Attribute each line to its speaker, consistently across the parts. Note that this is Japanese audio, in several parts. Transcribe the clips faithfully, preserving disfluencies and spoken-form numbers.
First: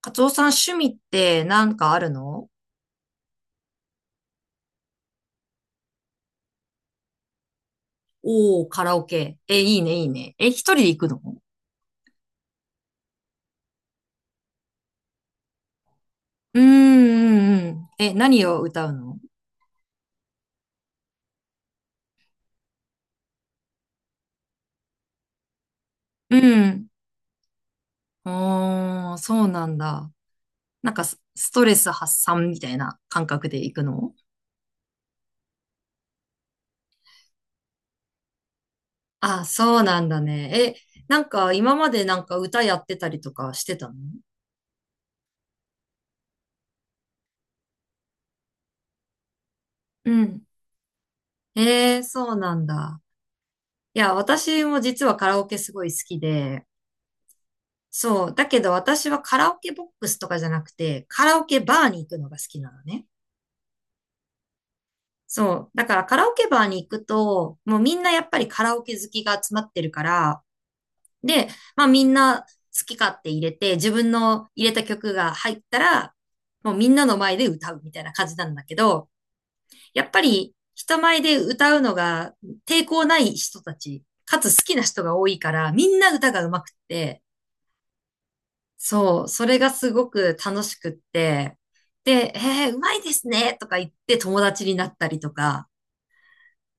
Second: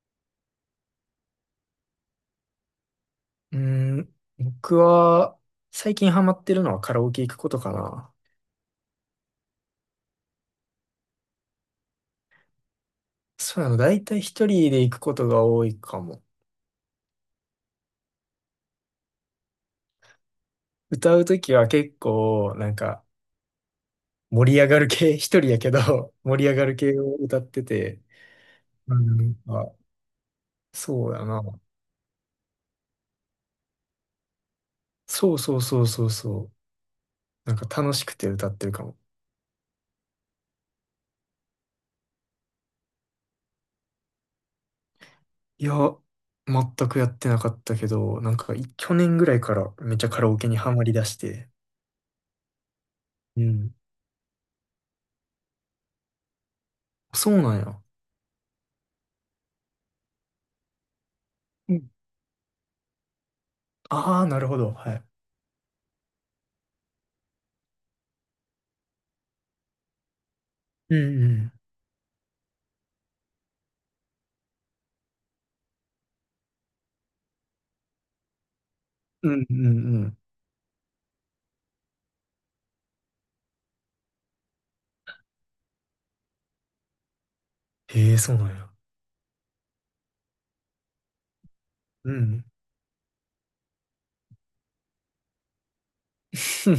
Speaker 1: カツオさん、趣味ってなんかあるの？
Speaker 2: うーん、僕は最近ハマってるのはカラオケ行くことかな。
Speaker 1: おー、カラオケ。え、いいね、いいね。え、一人で行くの？
Speaker 2: そうなの、だいたい一人で行くことが多いかも。
Speaker 1: うーん、うん、うん。え、何を歌うの？
Speaker 2: 歌うときは結構、なんか、盛り上がる系、一人やけど、
Speaker 1: う
Speaker 2: 盛り上がる
Speaker 1: ん。
Speaker 2: 系を歌ってて、う
Speaker 1: おー、
Speaker 2: ん
Speaker 1: そう
Speaker 2: あ、
Speaker 1: なんだ。なんか
Speaker 2: そう
Speaker 1: ス、
Speaker 2: やな。
Speaker 1: ストレス発散みたいな感覚で行くの？
Speaker 2: そうそうそうそうそう。なんか楽しくて歌ってるかも。
Speaker 1: あ、そうなんだね。え、なんか今までなんか歌やってたりとかしてたの？
Speaker 2: いや、全くやってなかったけど、なんかい去年ぐらいからめっちゃ
Speaker 1: う
Speaker 2: カラオ
Speaker 1: ん。
Speaker 2: ケにハマりだして。
Speaker 1: えー、そうなんだ。
Speaker 2: うん。
Speaker 1: いや、私も実はカラオケすごい好きで、
Speaker 2: そうなんや。
Speaker 1: そう。だけど私はカラオケボックスとかじゃなくて、カラオケ
Speaker 2: う
Speaker 1: バー
Speaker 2: ん
Speaker 1: に行くのが好きなのね。
Speaker 2: ああ、なるほど。はい。
Speaker 1: そう。だからカラオケバーに行くと、もうみんなやっぱりカラオケ好きが集まってるから、
Speaker 2: うんう
Speaker 1: で、
Speaker 2: ん。
Speaker 1: まあみんな好き勝手入れて、自分の入れた曲が入ったら、もうみんなの前で歌うみたいな感じなんだけど、
Speaker 2: うんうんう
Speaker 1: やっ
Speaker 2: ん。
Speaker 1: ぱり人前で歌うのが抵抗ない人たち、かつ好きな人が多いから、みんな歌が上手くって、
Speaker 2: へえ、そうなんや。
Speaker 1: そう、それがすごく楽しくって、
Speaker 2: う
Speaker 1: で、
Speaker 2: ん。
Speaker 1: えー、うまいですねとか言って友達になったりとか、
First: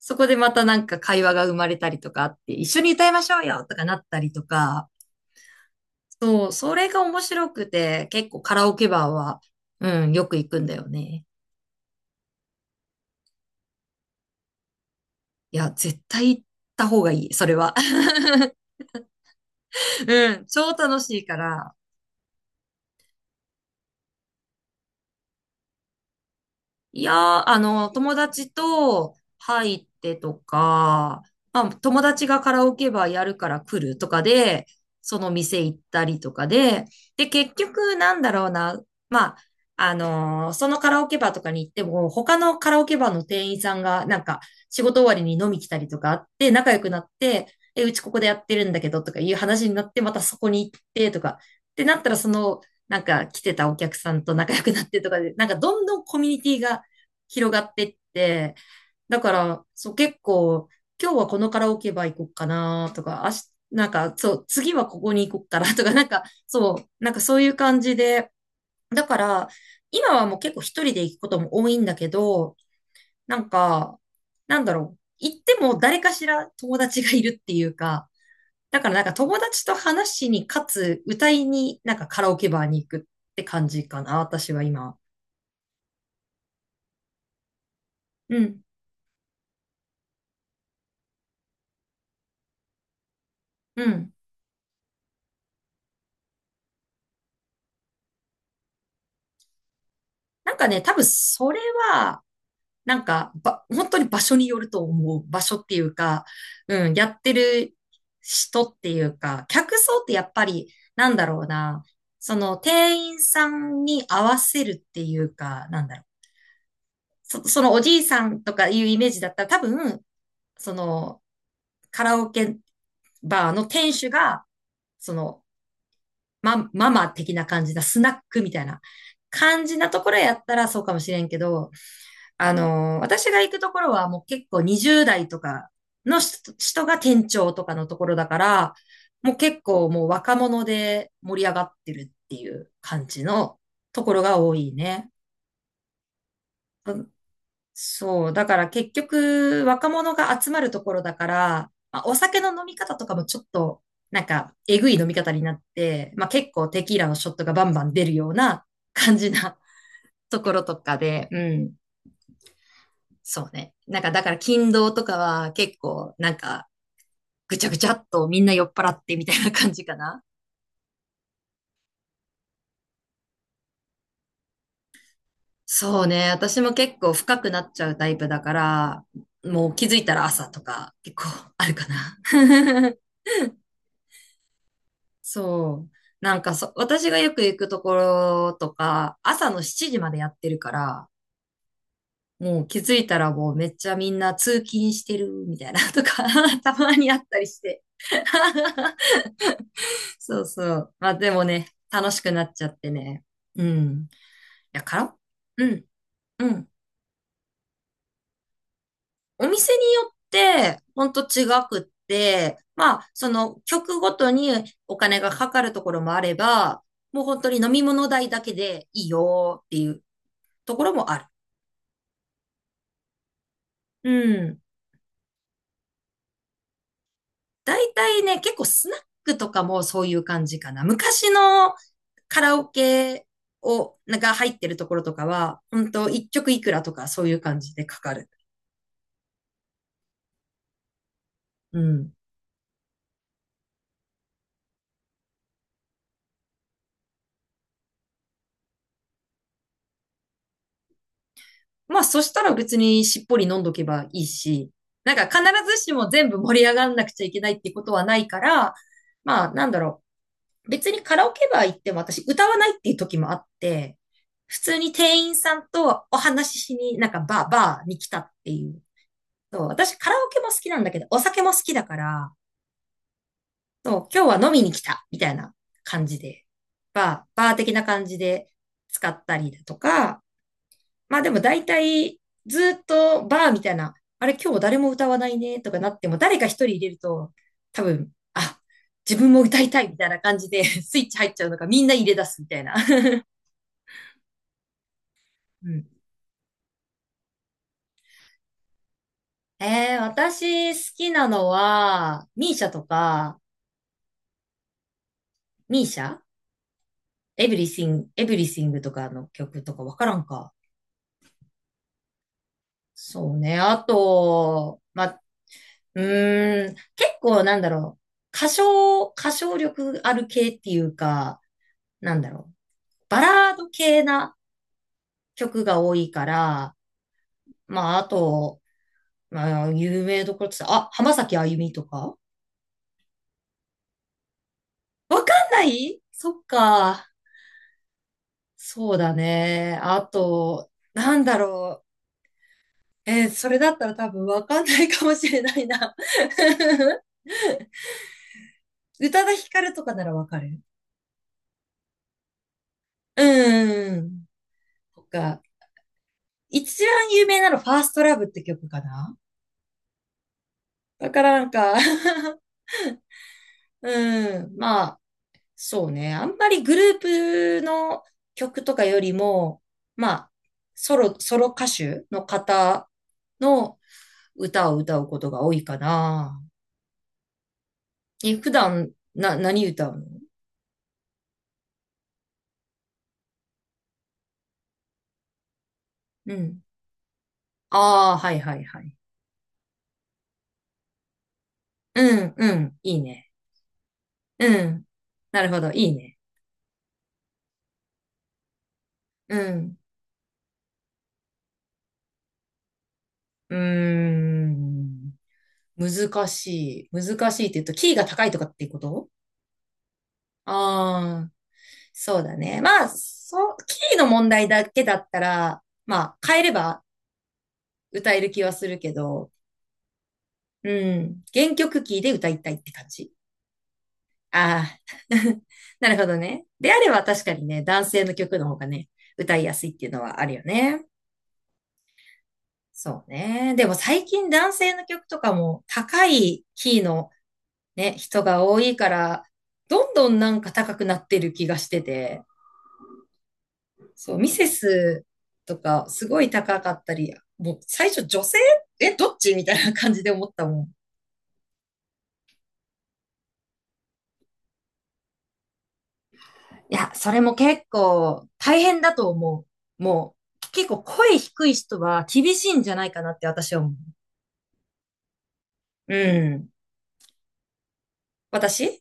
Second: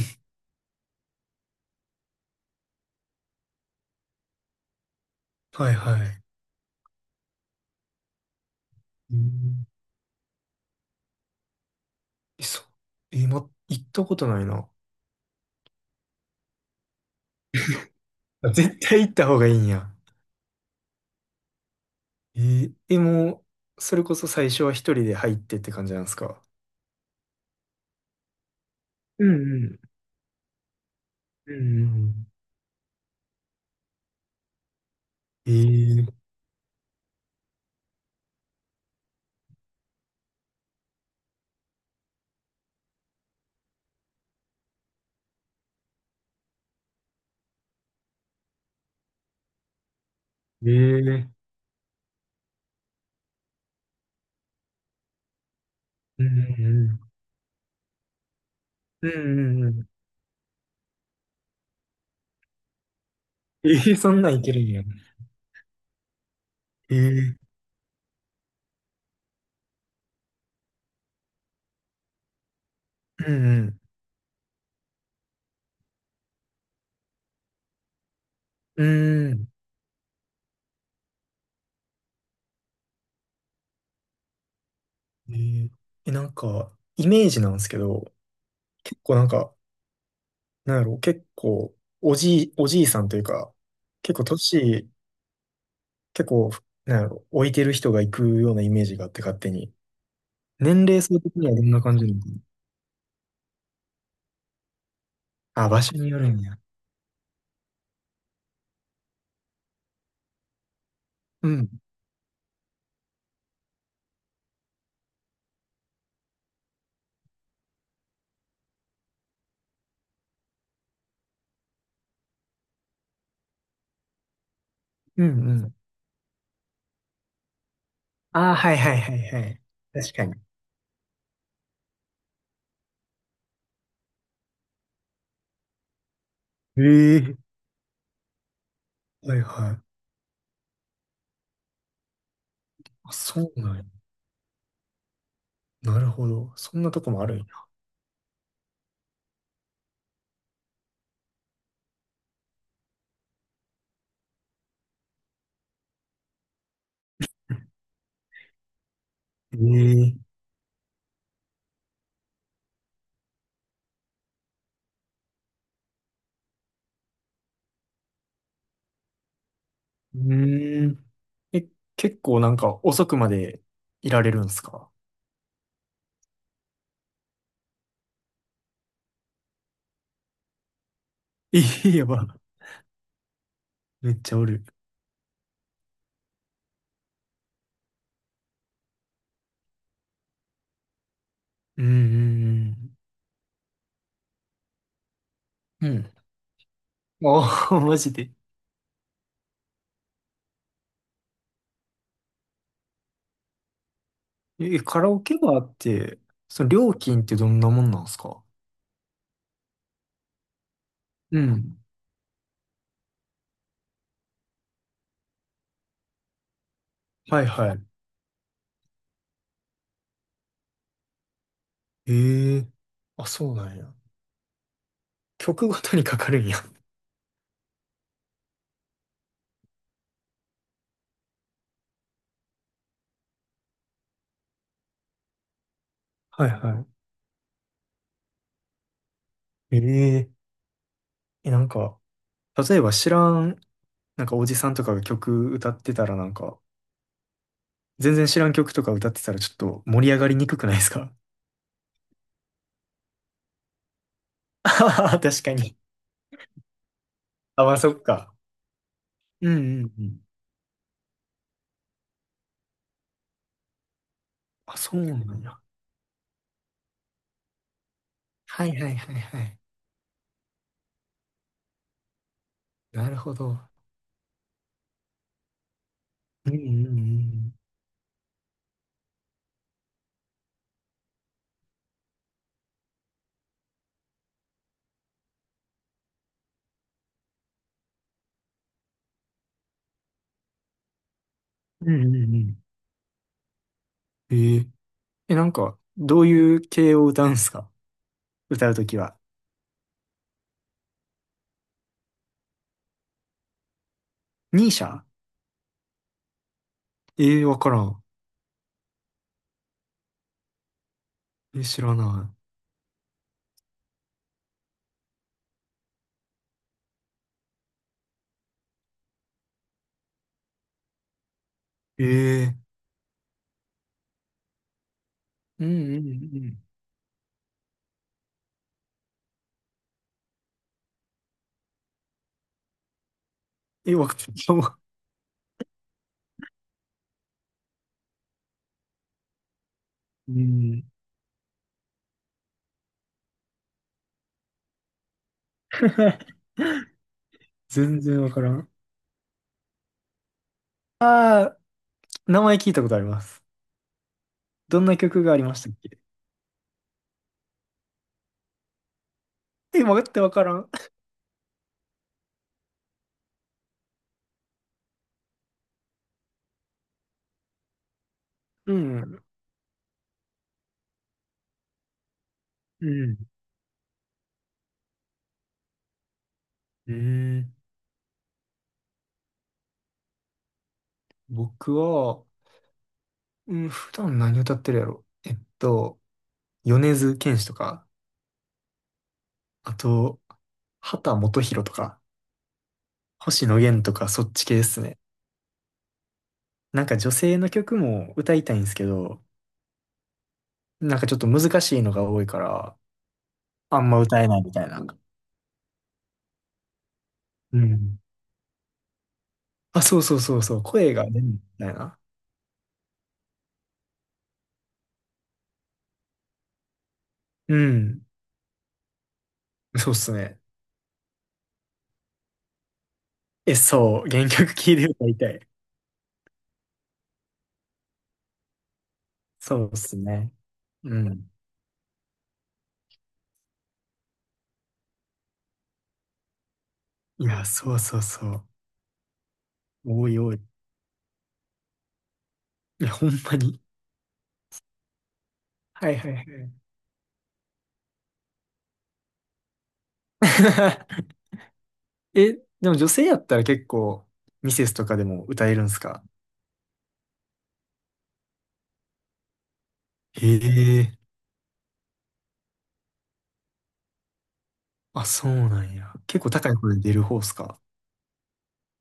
Speaker 1: そこ でまたなんか会話が生まれたりとかあって、一緒に歌いましょうよとかなったりとか、
Speaker 2: はいはい。
Speaker 1: そう、それが面白くて、結構カラオケバー
Speaker 2: う
Speaker 1: は、
Speaker 2: ん
Speaker 1: うん、よく行くんだよね。
Speaker 2: えそう。え、ま、行ったことないな。
Speaker 1: いや、絶対行った方がいい、それは。
Speaker 2: あ、 絶対行った方がいいんや。
Speaker 1: うん、超楽しいから。
Speaker 2: えー、え、もう、それこそ最初は一人で入ってって感じなんですか？
Speaker 1: いやー、あの、友達と
Speaker 2: うんう
Speaker 1: 入
Speaker 2: ん。
Speaker 1: ってとか、
Speaker 2: うん
Speaker 1: まあ、
Speaker 2: うんう
Speaker 1: 友達
Speaker 2: ん。
Speaker 1: がカラオケバーやるから来るとかで、その
Speaker 2: え
Speaker 1: 店行った
Speaker 2: ー、
Speaker 1: りとかで、で、結局なんだろうな、まあ、あのーそのカラオケバーとかに行っても、他のカラオケバーの店員さんが、なんか、仕事終わりに飲み来たりとかあって、仲良くなって、え、うちここでやってるんだけどとかいう話になって、またそこに
Speaker 2: え
Speaker 1: 行ってと
Speaker 2: ー、
Speaker 1: か、ってなったら、その、なんか来てたお客さんと仲良くなってとかで、なんかどんどんコ
Speaker 2: うん
Speaker 1: ミュ
Speaker 2: う
Speaker 1: ニティが
Speaker 2: ん
Speaker 1: 広がってって、
Speaker 2: うんう
Speaker 1: だか
Speaker 2: ん。う
Speaker 1: ら、
Speaker 2: んうん。
Speaker 1: そう、結構、今日はこのカラオケバー行こうかなとか、あし
Speaker 2: え
Speaker 1: なん
Speaker 2: ー、そ
Speaker 1: か、
Speaker 2: んな
Speaker 1: そ
Speaker 2: んい
Speaker 1: う、
Speaker 2: けるん
Speaker 1: 次
Speaker 2: や。
Speaker 1: はここに行こうかな とか、なんか、そう、
Speaker 2: え
Speaker 1: なんか
Speaker 2: ー、
Speaker 1: そういう感じで、だから、今はもう結構一人で行くことも多いんだけど、
Speaker 2: う
Speaker 1: な
Speaker 2: ん
Speaker 1: ん
Speaker 2: うん。
Speaker 1: か、なんだろう、行っても誰かしら友達がいるっていうか、だ
Speaker 2: う
Speaker 1: からなんか
Speaker 2: ん。う
Speaker 1: 友
Speaker 2: ん。
Speaker 1: 達と話しに、かつ歌いに、なんかカラオケバーに行くって感じかな、私は今。
Speaker 2: えー、え、なんか、イメージなんですけど、
Speaker 1: うん、
Speaker 2: 結構なんか、なんやろう、結構、おじい、おじいさんというか、
Speaker 1: うん。
Speaker 2: 結構年、結構、なんやろう、置いてる人が行くようなイメージがあって、勝手に。
Speaker 1: なんかね、
Speaker 2: 年
Speaker 1: 多
Speaker 2: 齢
Speaker 1: 分
Speaker 2: 層的に
Speaker 1: そ
Speaker 2: は
Speaker 1: れ
Speaker 2: どんな感じなの
Speaker 1: は、
Speaker 2: か？
Speaker 1: なんか、ば、本当に場所によると思う。場所
Speaker 2: な
Speaker 1: っ
Speaker 2: あ、
Speaker 1: てい
Speaker 2: 場所
Speaker 1: う
Speaker 2: によ
Speaker 1: か、
Speaker 2: るんや。
Speaker 1: うん、やってる人っていうか、客層ってやっぱり、なんだろう
Speaker 2: うん。
Speaker 1: な、その店員さんに合わせるっていうか、なんだろう。そ、そのおじいさんとかいうイメージだったら多分、そのカラオケバーの店主が、そ
Speaker 2: う
Speaker 1: の、
Speaker 2: んうん。
Speaker 1: まマママ的な感じだ、スナック
Speaker 2: あ
Speaker 1: み
Speaker 2: あ、
Speaker 1: たい
Speaker 2: はい
Speaker 1: な
Speaker 2: はいはいはい。
Speaker 1: 感じなとこ
Speaker 2: 確
Speaker 1: ろ
Speaker 2: か
Speaker 1: や
Speaker 2: に。
Speaker 1: ったらそうかもしれんけど、あのー、私が行くところはもう結構にじゅうだい代とかの人人が店
Speaker 2: ええ。
Speaker 1: 長とかのところだから、も
Speaker 2: は
Speaker 1: う
Speaker 2: い
Speaker 1: 結
Speaker 2: はい。
Speaker 1: 構もう若者で盛り上がってるっていう感
Speaker 2: あ、
Speaker 1: じ
Speaker 2: そ
Speaker 1: の
Speaker 2: うなんや。
Speaker 1: ところが多いね。
Speaker 2: なるほど。そんな
Speaker 1: う
Speaker 2: と
Speaker 1: ん、
Speaker 2: こもあるんや。
Speaker 1: そう。だから結局若者が集まるところだから、まあ、お酒の飲み方とかもちょっとなんかえぐい飲み方になって、まあ結構テキーラのショットがバンバ ン出るような感じな
Speaker 2: ええ。
Speaker 1: ところとかで、うん。そうね。なんかだから勤労とかは結構なんかぐちゃぐちゃっとみんな酔っ払ってみたいな感じか
Speaker 2: う
Speaker 1: な。
Speaker 2: ーん。え、結構なんか遅くまでいられるんすか？
Speaker 1: そうね。私も結構深くなっちゃうタイプだから、もう気づいたら朝とか結構
Speaker 2: え
Speaker 1: あるか
Speaker 2: え。やば。
Speaker 1: な。
Speaker 2: めっちゃおる。
Speaker 1: そう。なんかそ、私がよく行くところとか、朝のしちじまでやってるから、
Speaker 2: うんう
Speaker 1: もう気
Speaker 2: ん
Speaker 1: づいたらもうめっちゃみんな通勤してるみたいな
Speaker 2: うん。う
Speaker 1: と
Speaker 2: ん。
Speaker 1: か たまにあったりし
Speaker 2: ああ、
Speaker 1: て。
Speaker 2: マジで。
Speaker 1: そうそう。まあでもね、楽しくなっちゃってね。うん。い
Speaker 2: え、
Speaker 1: や、カ
Speaker 2: カラ
Speaker 1: ラ
Speaker 2: オケバー
Speaker 1: う
Speaker 2: っ
Speaker 1: ん、
Speaker 2: て、
Speaker 1: う
Speaker 2: その
Speaker 1: ん。
Speaker 2: 料金ってどんなもんなんすか？
Speaker 1: お店によって、ほんと
Speaker 2: う
Speaker 1: 違
Speaker 2: ん。
Speaker 1: くって、まあ、その曲ごとにお金がかかるところもあれば、もう本
Speaker 2: はい
Speaker 1: 当に飲
Speaker 2: は
Speaker 1: み
Speaker 2: い。
Speaker 1: 物代だけでいいよっていうところもある。
Speaker 2: ええ。あ、そうなんや。
Speaker 1: うん。
Speaker 2: 曲ごとにかかるんや。
Speaker 1: だいたいね、結構スナックとかもそういう感じかな。昔のカラオケを、が入ってるところとかは、本当 一
Speaker 2: はい
Speaker 1: 曲いくら
Speaker 2: は
Speaker 1: とかそういう感じでかかる。
Speaker 2: い。えええ、なん
Speaker 1: う
Speaker 2: か、
Speaker 1: ん。
Speaker 2: 例えば知らん、なんかおじさんとかが曲歌ってたらなんか、全然知らん曲とか歌ってたらちょっと盛り上がりにくくないですか？
Speaker 1: まあ、そしたら別にしっぽり飲んどけばいい
Speaker 2: あ
Speaker 1: し、
Speaker 2: は
Speaker 1: なん
Speaker 2: は
Speaker 1: か必
Speaker 2: 確かに。
Speaker 1: ずしも全部盛り上がんなくちゃいけないっ
Speaker 2: あ、
Speaker 1: て
Speaker 2: まあ、
Speaker 1: こと
Speaker 2: そっ
Speaker 1: はない
Speaker 2: か。
Speaker 1: から、
Speaker 2: う
Speaker 1: まあ、
Speaker 2: んう
Speaker 1: なんだ
Speaker 2: ん
Speaker 1: ろ
Speaker 2: うん。
Speaker 1: う。別にカラオケバー行っても私歌わないっていう時もあって、普
Speaker 2: あ、
Speaker 1: 通に
Speaker 2: そうな
Speaker 1: 店員
Speaker 2: ん
Speaker 1: さ
Speaker 2: や。
Speaker 1: んとお話ししに、なんかバー、バーに来たって
Speaker 2: は
Speaker 1: い
Speaker 2: い
Speaker 1: う。
Speaker 2: はいはいはい。
Speaker 1: そう、私カラオケも好きなんだけど、お酒も好きだから、
Speaker 2: なるほど。
Speaker 1: そう、今日は飲みに来た、みたいな感じで、
Speaker 2: うんう
Speaker 1: バー、バ
Speaker 2: ん
Speaker 1: ー的な感じで使ったりだとか、まあでも大体ずっとバーみたいな、あれ今日誰も歌わないねとかなっても誰か一人入れると多分、あ、自分も歌いたいみたいな感じで スイッチ入っちゃうのかみん
Speaker 2: う
Speaker 1: な
Speaker 2: ん。う
Speaker 1: 入
Speaker 2: ん
Speaker 1: れ
Speaker 2: う
Speaker 1: 出
Speaker 2: んう
Speaker 1: すみた
Speaker 2: ん。
Speaker 1: いな。
Speaker 2: えー、え、なん
Speaker 1: う
Speaker 2: か、
Speaker 1: ん。
Speaker 2: どういう系を歌うんすか？歌うときは。
Speaker 1: えー、私好きなのは、ミーシャとか、
Speaker 2: ニーシャ？
Speaker 1: ミーシャ
Speaker 2: ええー、
Speaker 1: エブ
Speaker 2: わ
Speaker 1: リ
Speaker 2: から
Speaker 1: シン
Speaker 2: ん。
Speaker 1: グ、エブリシングとかの曲とかわからんか。
Speaker 2: え、知らな
Speaker 1: そうね。あと、ま、うーん、結構なんだろう。歌唱、歌唱力ある系っていうか、
Speaker 2: い。
Speaker 1: なんだ
Speaker 2: ええ
Speaker 1: ろう。
Speaker 2: ー、
Speaker 1: バラード系な曲
Speaker 2: うん
Speaker 1: が多
Speaker 2: うん
Speaker 1: いか
Speaker 2: うん。
Speaker 1: ら、まあ、あと、まあ、有名どころって言ったら、あ、浜崎あゆみとか、
Speaker 2: え、わかんない。
Speaker 1: わかんない、そっか。そうだね。あ
Speaker 2: う
Speaker 1: と、
Speaker 2: ん。
Speaker 1: なんだろう。えーそれだったら多分わかんないかもしれないな。
Speaker 2: 全然わからん。
Speaker 1: 宇多田ヒカルとかならわかる？
Speaker 2: ああ、名前聞いたことあります。
Speaker 1: うん。
Speaker 2: どんな
Speaker 1: と
Speaker 2: 曲があ
Speaker 1: か、
Speaker 2: りましたっけ？
Speaker 1: 一番有名なのファーストラブって曲かな？
Speaker 2: え、わかって、わからん。
Speaker 1: だからなんか うん。まそうね。あんまりグループの曲
Speaker 2: う
Speaker 1: とかより
Speaker 2: ん。
Speaker 1: も、まあ、ソロ、ソロ歌手の
Speaker 2: う
Speaker 1: 方
Speaker 2: ん。
Speaker 1: の歌を歌うことが多いかな。
Speaker 2: うん。
Speaker 1: え、普段、な、何歌うの？
Speaker 2: 僕は、うん、普段何歌ってるやろ。えっと、
Speaker 1: うん。
Speaker 2: 米津玄師とか、
Speaker 1: ああ、はいはいはい。
Speaker 2: あと、秦基博とか。
Speaker 1: うん、うん、いいね。
Speaker 2: 星野源とかそっち
Speaker 1: う
Speaker 2: 系です
Speaker 1: ん。
Speaker 2: ね。
Speaker 1: なるほど、いいね。
Speaker 2: なんか女性の曲も歌いたいんですけど、
Speaker 1: うん。
Speaker 2: なんかちょっと難しいのが多いから、
Speaker 1: うー
Speaker 2: あんま歌えないみたいな。
Speaker 1: ん。難しい。難しいって
Speaker 2: う
Speaker 1: 言うと、キー
Speaker 2: ん。
Speaker 1: が高いとかっていうこと？
Speaker 2: あ、そうそうそうそう、声が出ない
Speaker 1: あ、
Speaker 2: みたいな。
Speaker 1: そうだね。まあ、そう、キーの問題だけだったら、まあ、変えれば
Speaker 2: うん。
Speaker 1: 歌える気はするけど、
Speaker 2: そうっすね。
Speaker 1: うん、原曲キーで歌いたいって感じ。
Speaker 2: え、そう、原曲聴い
Speaker 1: あ
Speaker 2: て歌
Speaker 1: あ、
Speaker 2: いたい。
Speaker 1: なるほどね。であれば確かにね、男性の曲の方がね、歌いや
Speaker 2: そ
Speaker 1: すい
Speaker 2: う
Speaker 1: っ
Speaker 2: っ
Speaker 1: ていう
Speaker 2: す
Speaker 1: のはあ
Speaker 2: ね。
Speaker 1: るよね。
Speaker 2: うん。
Speaker 1: そうね。でも最近男性の曲とかも高いキーの
Speaker 2: いや、そう
Speaker 1: ね、
Speaker 2: そう
Speaker 1: 人
Speaker 2: そ
Speaker 1: が
Speaker 2: う。
Speaker 1: 多いから、どん
Speaker 2: 多
Speaker 1: どん
Speaker 2: い
Speaker 1: な
Speaker 2: 多い。
Speaker 1: んか高くなってる気がしてて、
Speaker 2: いや、ほんまに。
Speaker 1: そう、ミセスとか
Speaker 2: はい
Speaker 1: す
Speaker 2: はい
Speaker 1: ご
Speaker 2: はい。
Speaker 1: い高かったり、もう最初女性？え、どっちみたいな感じで思ったもん。
Speaker 2: え、でも女性やったら結構、ミセスとかでも歌えるんすか？
Speaker 1: いや、それも結構大変だと思う。も
Speaker 2: へ
Speaker 1: う、結構
Speaker 2: え。
Speaker 1: 声低い人は厳しいんじゃないかなって私は思う。
Speaker 2: あ、そうなんや。
Speaker 1: う
Speaker 2: 結構高
Speaker 1: ん。
Speaker 2: い声で出る方っすか？
Speaker 1: 私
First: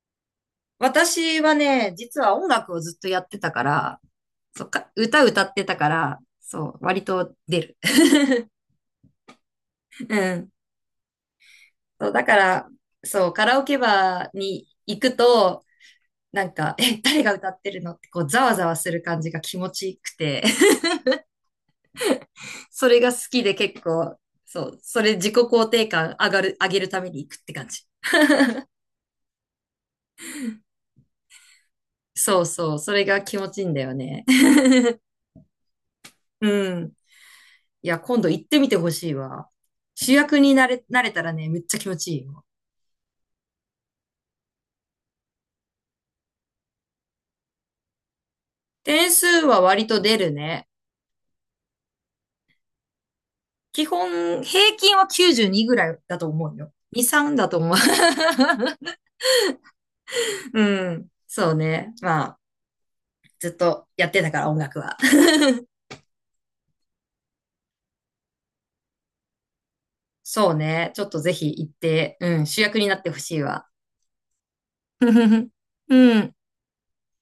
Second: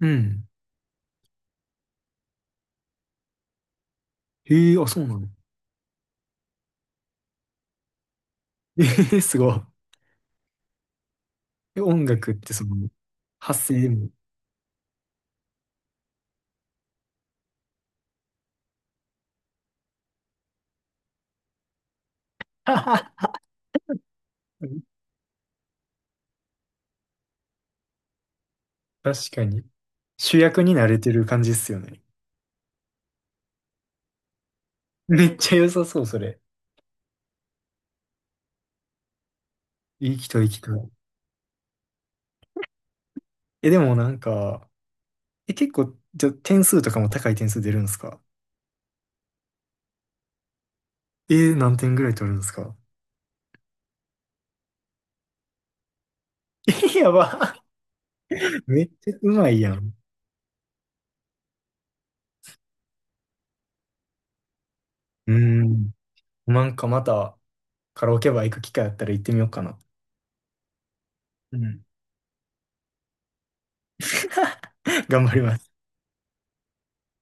Speaker 2: うん。
Speaker 1: 私はね、実は音楽をずっとやってたから、そう
Speaker 2: へえ、あ、
Speaker 1: か、
Speaker 2: そうな
Speaker 1: 歌
Speaker 2: の。
Speaker 1: 歌ってたから、そう、割と出る。
Speaker 2: ええ、すごい。
Speaker 1: うん。
Speaker 2: え、音
Speaker 1: そう、だ
Speaker 2: 楽っ
Speaker 1: か
Speaker 2: てそ
Speaker 1: ら、
Speaker 2: の、
Speaker 1: そう、カラオ
Speaker 2: 発
Speaker 1: ケ
Speaker 2: 声でも。
Speaker 1: バーに行くと、なんか、え、誰が歌ってるのってこう、ざわざわする感じが気持ちいくて、それが
Speaker 2: は
Speaker 1: 好
Speaker 2: は。
Speaker 1: きで結構、そう、それ自己肯定感上がる、上げるために行くって感じ。
Speaker 2: 確かに。主役に慣れてる感じっすよね。
Speaker 1: そうそう、それが気持ちいいんだよね。
Speaker 2: めっちゃ良さそう、それ。
Speaker 1: うん。いや、今度行ってみてほしいわ。主
Speaker 2: 行きた
Speaker 1: 役
Speaker 2: い、行
Speaker 1: に
Speaker 2: き
Speaker 1: な
Speaker 2: た
Speaker 1: れ、
Speaker 2: い。
Speaker 1: なれたらね、めっちゃ気持ちいいよ。
Speaker 2: え、でもなんか、え、結構、じゃ、点数とかも高い点数出るんですか？
Speaker 1: 点数は割と出るね。
Speaker 2: えー、何点ぐらい取るんですか？
Speaker 1: 基本、平均はきゅうじゅうにぐらいだと思うよ。
Speaker 2: え、
Speaker 1: に、
Speaker 2: や
Speaker 1: さんだ
Speaker 2: ば。
Speaker 1: と思う。
Speaker 2: めっちゃうまいやん。
Speaker 1: うん。そうね。まあ、ずっとやってたから、音楽は。
Speaker 2: うーん。なんかまた、カラオケバー行く機会あったら行ってみようかな。
Speaker 1: そうね。ちょっとぜひ
Speaker 2: う
Speaker 1: 行っ
Speaker 2: ん。
Speaker 1: て、うん、主役になってほしいわ。
Speaker 2: 頑張り ます。
Speaker 1: うん。